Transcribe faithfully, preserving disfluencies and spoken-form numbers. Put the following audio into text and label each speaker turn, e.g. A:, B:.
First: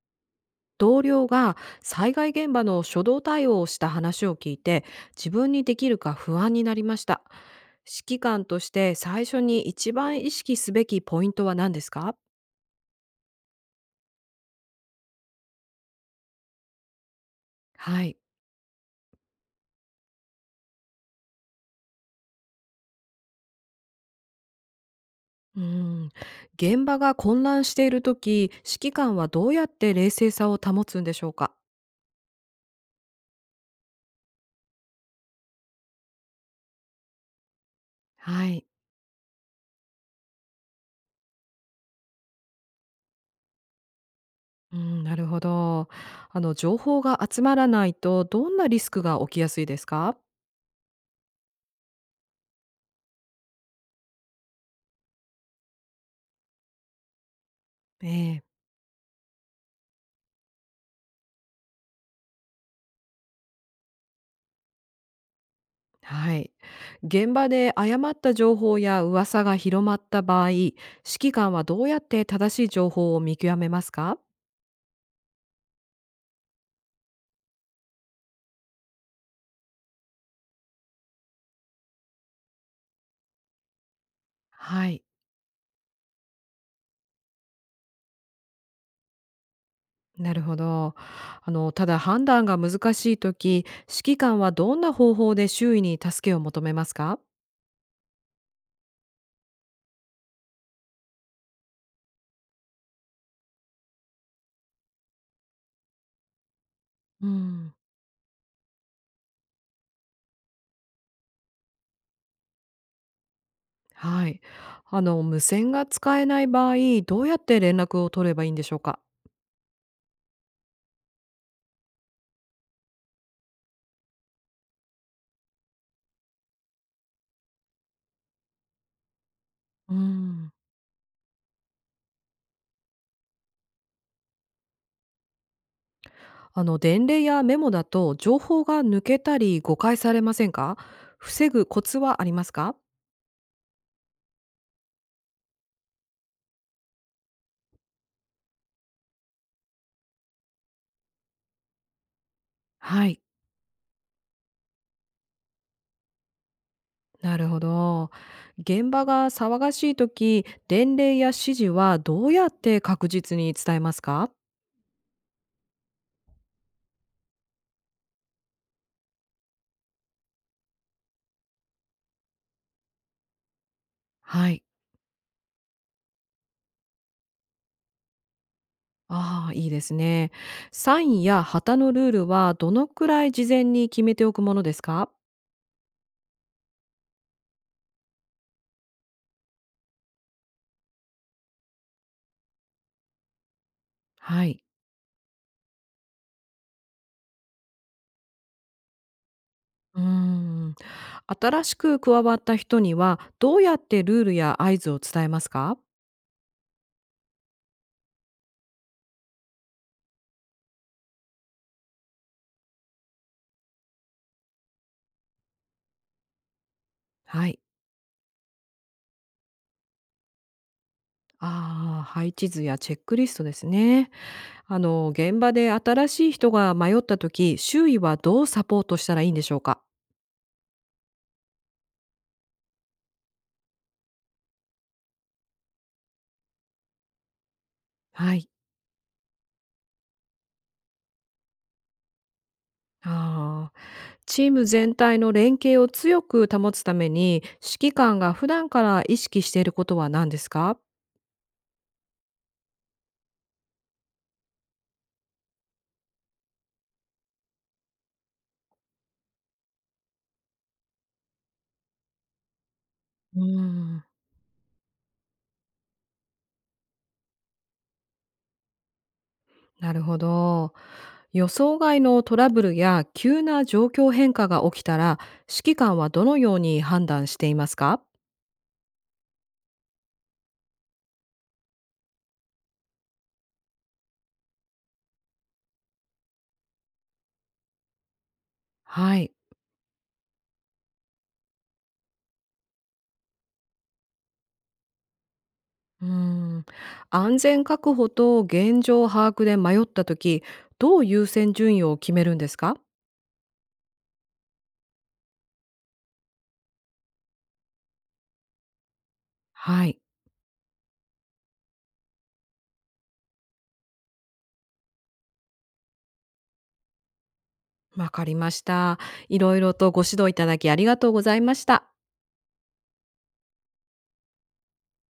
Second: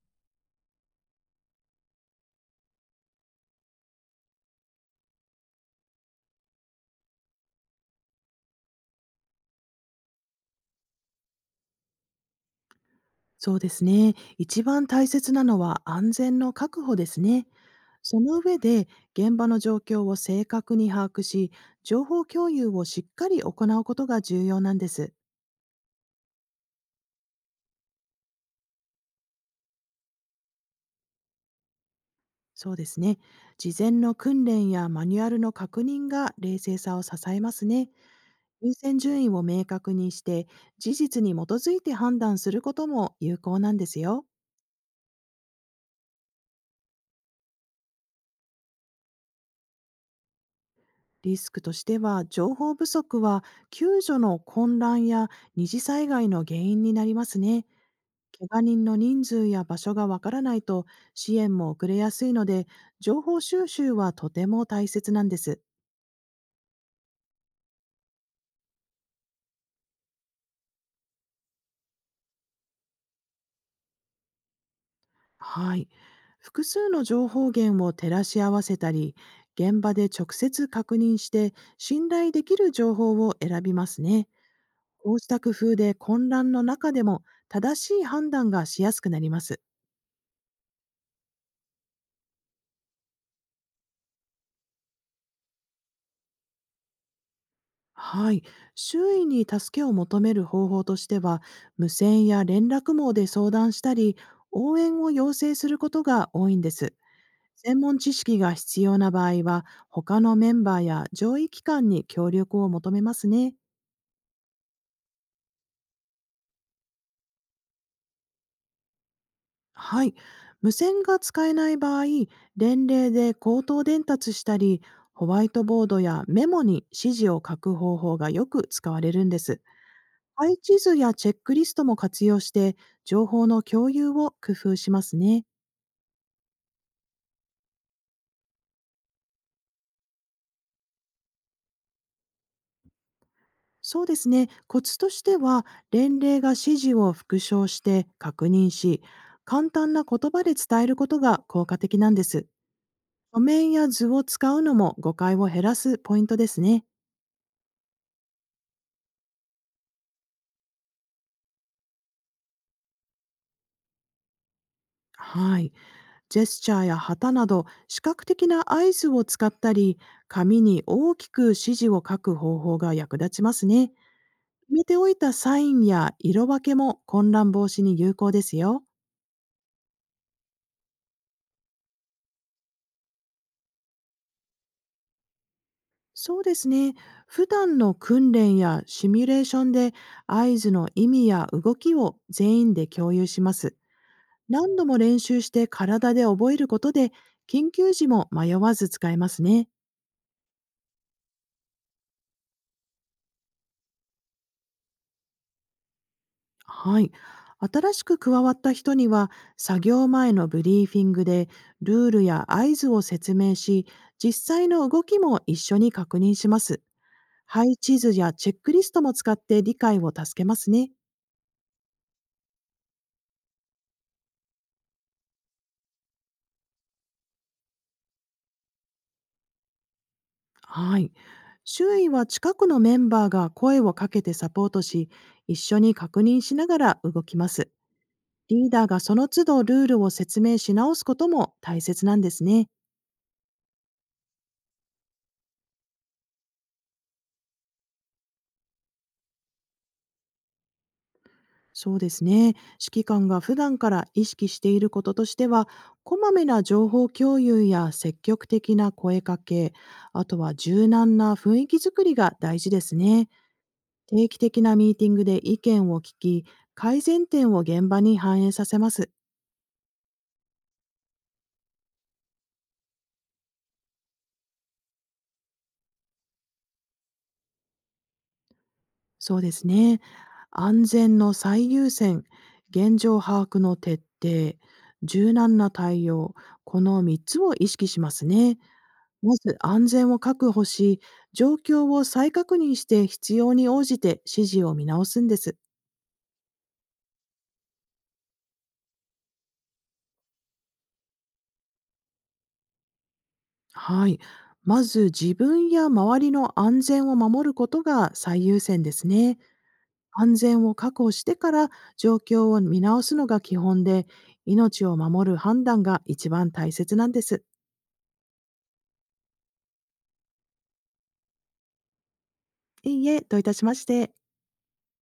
A: 同僚が災害現場の初動対応をした話を聞いて、自分にできるか不安になりました。指揮官として最初に一番意識すべきポイントは何ですか？
B: そうですね。一番大切なのは安全の確保ですね。
A: はい。
B: その上で現場の状況を正確に把握し、情報共有をしっかり行うことが重要なんです。
A: うん。現場が混乱している時、指揮官はどうやって冷静さを保つんでしょうか？
B: そうですね。事前の訓練やマニュアルの確認が冷静さを支えますね。
A: はい。
B: 優先順位を明確にして、事実に基づいて判断することも有効なんですよ。
A: うん、なるほど。あの、情報が集まらないとどんなリスクが起きやすいですか？
B: リスクとしては、情報不足は救助の混乱や二次災害の原因になりますね。
A: ええ。
B: 怪我人の人数や場所がわからないと支援も遅れやすいので、情報収集はとても大切なんです。
A: はい。現場で誤った情報や噂が広まった場合、指揮官はどうやって正しい情報を見極めますか？
B: はい。複数の情報源を照らし合わせたり、現場で直接確認して信頼できる情報を選びますね。
A: はい。
B: こうした工夫で混乱の中でも正しい判断がしやすくなります。
A: なるほど。あの、ただ判断が難しいとき、指揮官はどんな方法で周囲に助けを求めますか？
B: はい。周囲に助けを求める方法としては、無線や連絡網で相談したり、応援を要請することが多いんです。
A: うん。
B: 専門知識が必要な場合は、他のメンバーや上位機関に協力を求めますね。
A: はい。あの、無線が使えない場合、どうやって連絡を取ればいいんでしょうか？
B: はい。無線が使えない場合、連例で口頭伝達したり、ホワイトボードやメモに指示を書く方法がよく使われるんです。
A: うん。
B: 配置図やチェックリストも活用して、情報の共有を工夫しますね。
A: あの、伝令やメモだと情報が抜けたり誤解されませんか？防ぐコツはありますか？
B: そうですね。コツとしては、年齢が指示を復唱して確認し、簡単な言葉で伝えることが効果的なんです。
A: はい、
B: 書面や図を使うのも誤解を減らすポイントですね。
A: なるほど。現場が騒がしい時、伝令や指示はどうやって確実に伝えますか？
B: はい。ジェスチャーや旗など、視覚的な合図を使ったり、紙に大きく指示を書く方法が役立ちますね。
A: はい。
B: 決めておいたサインや色分けも混乱防止に有効ですよ。
A: ああ、いいですね。サインや旗のルールはどのくらい事前に決めておくものですか？
B: そうですね。普段の訓練やシミュレーションで合図の意味や動きを全員で共有します。
A: はい。
B: 何度も練習して体で覚えることで緊急時も迷わず使えますね。
A: うーん。新しく加わった人にはどうやってルールや合図を伝えますか？
B: はい。新しく加わった人には作業前のブリーフィングでルールや合図を説明し実際の動きも一緒に確認します。
A: はい。
B: 配置図やチェックリストも使って理解を助けますね。
A: ああ、配置図やチェックリストですね。あの、現場で新しい人が迷った時、周囲はどうサポートしたらいいんでしょうか？
B: はい。周囲は近くのメンバーが声をかけてサポートし、一緒に確認しながら動きます。
A: はい。
B: リーダーがその都度ルールを説明し直すことも大切なんですね。
A: ああ、チーム全体の連携を強く保つために、指揮官が普段から意識していることは何ですか？
B: そうですね。指揮官が普段から意識していることとしては、こまめな情報共有や積極的な声かけ、あとは柔軟な雰囲気づくりが大事ですね。
A: うーん、
B: 定期的なミーティングで意見を聞き、改善点を現場に反映させます。
A: なるほど。予想外のトラブルや急な状況変化が起きたら、指揮官はどのように判断していますか？
B: そうですね。安全の最優先、現状把握の徹底、柔軟な対応、このみっつを意識しますね。
A: はい。
B: まず安全を確保し、状況を再確認して必要に応じて指示を見直すんです。
A: うーん、安全確保と現状把握で迷った時、どう優先順位を決めるんですか？
B: はい。まず自分や周りの安全を守ることが最優先ですね。
A: はい、
B: 安全を確保してから状況を見直すのが基本で、命を守る判断が一番大切なんです。
A: わかりました。いろいろとご指導いただきありがとうございました。
B: いいえ、どういたしまして。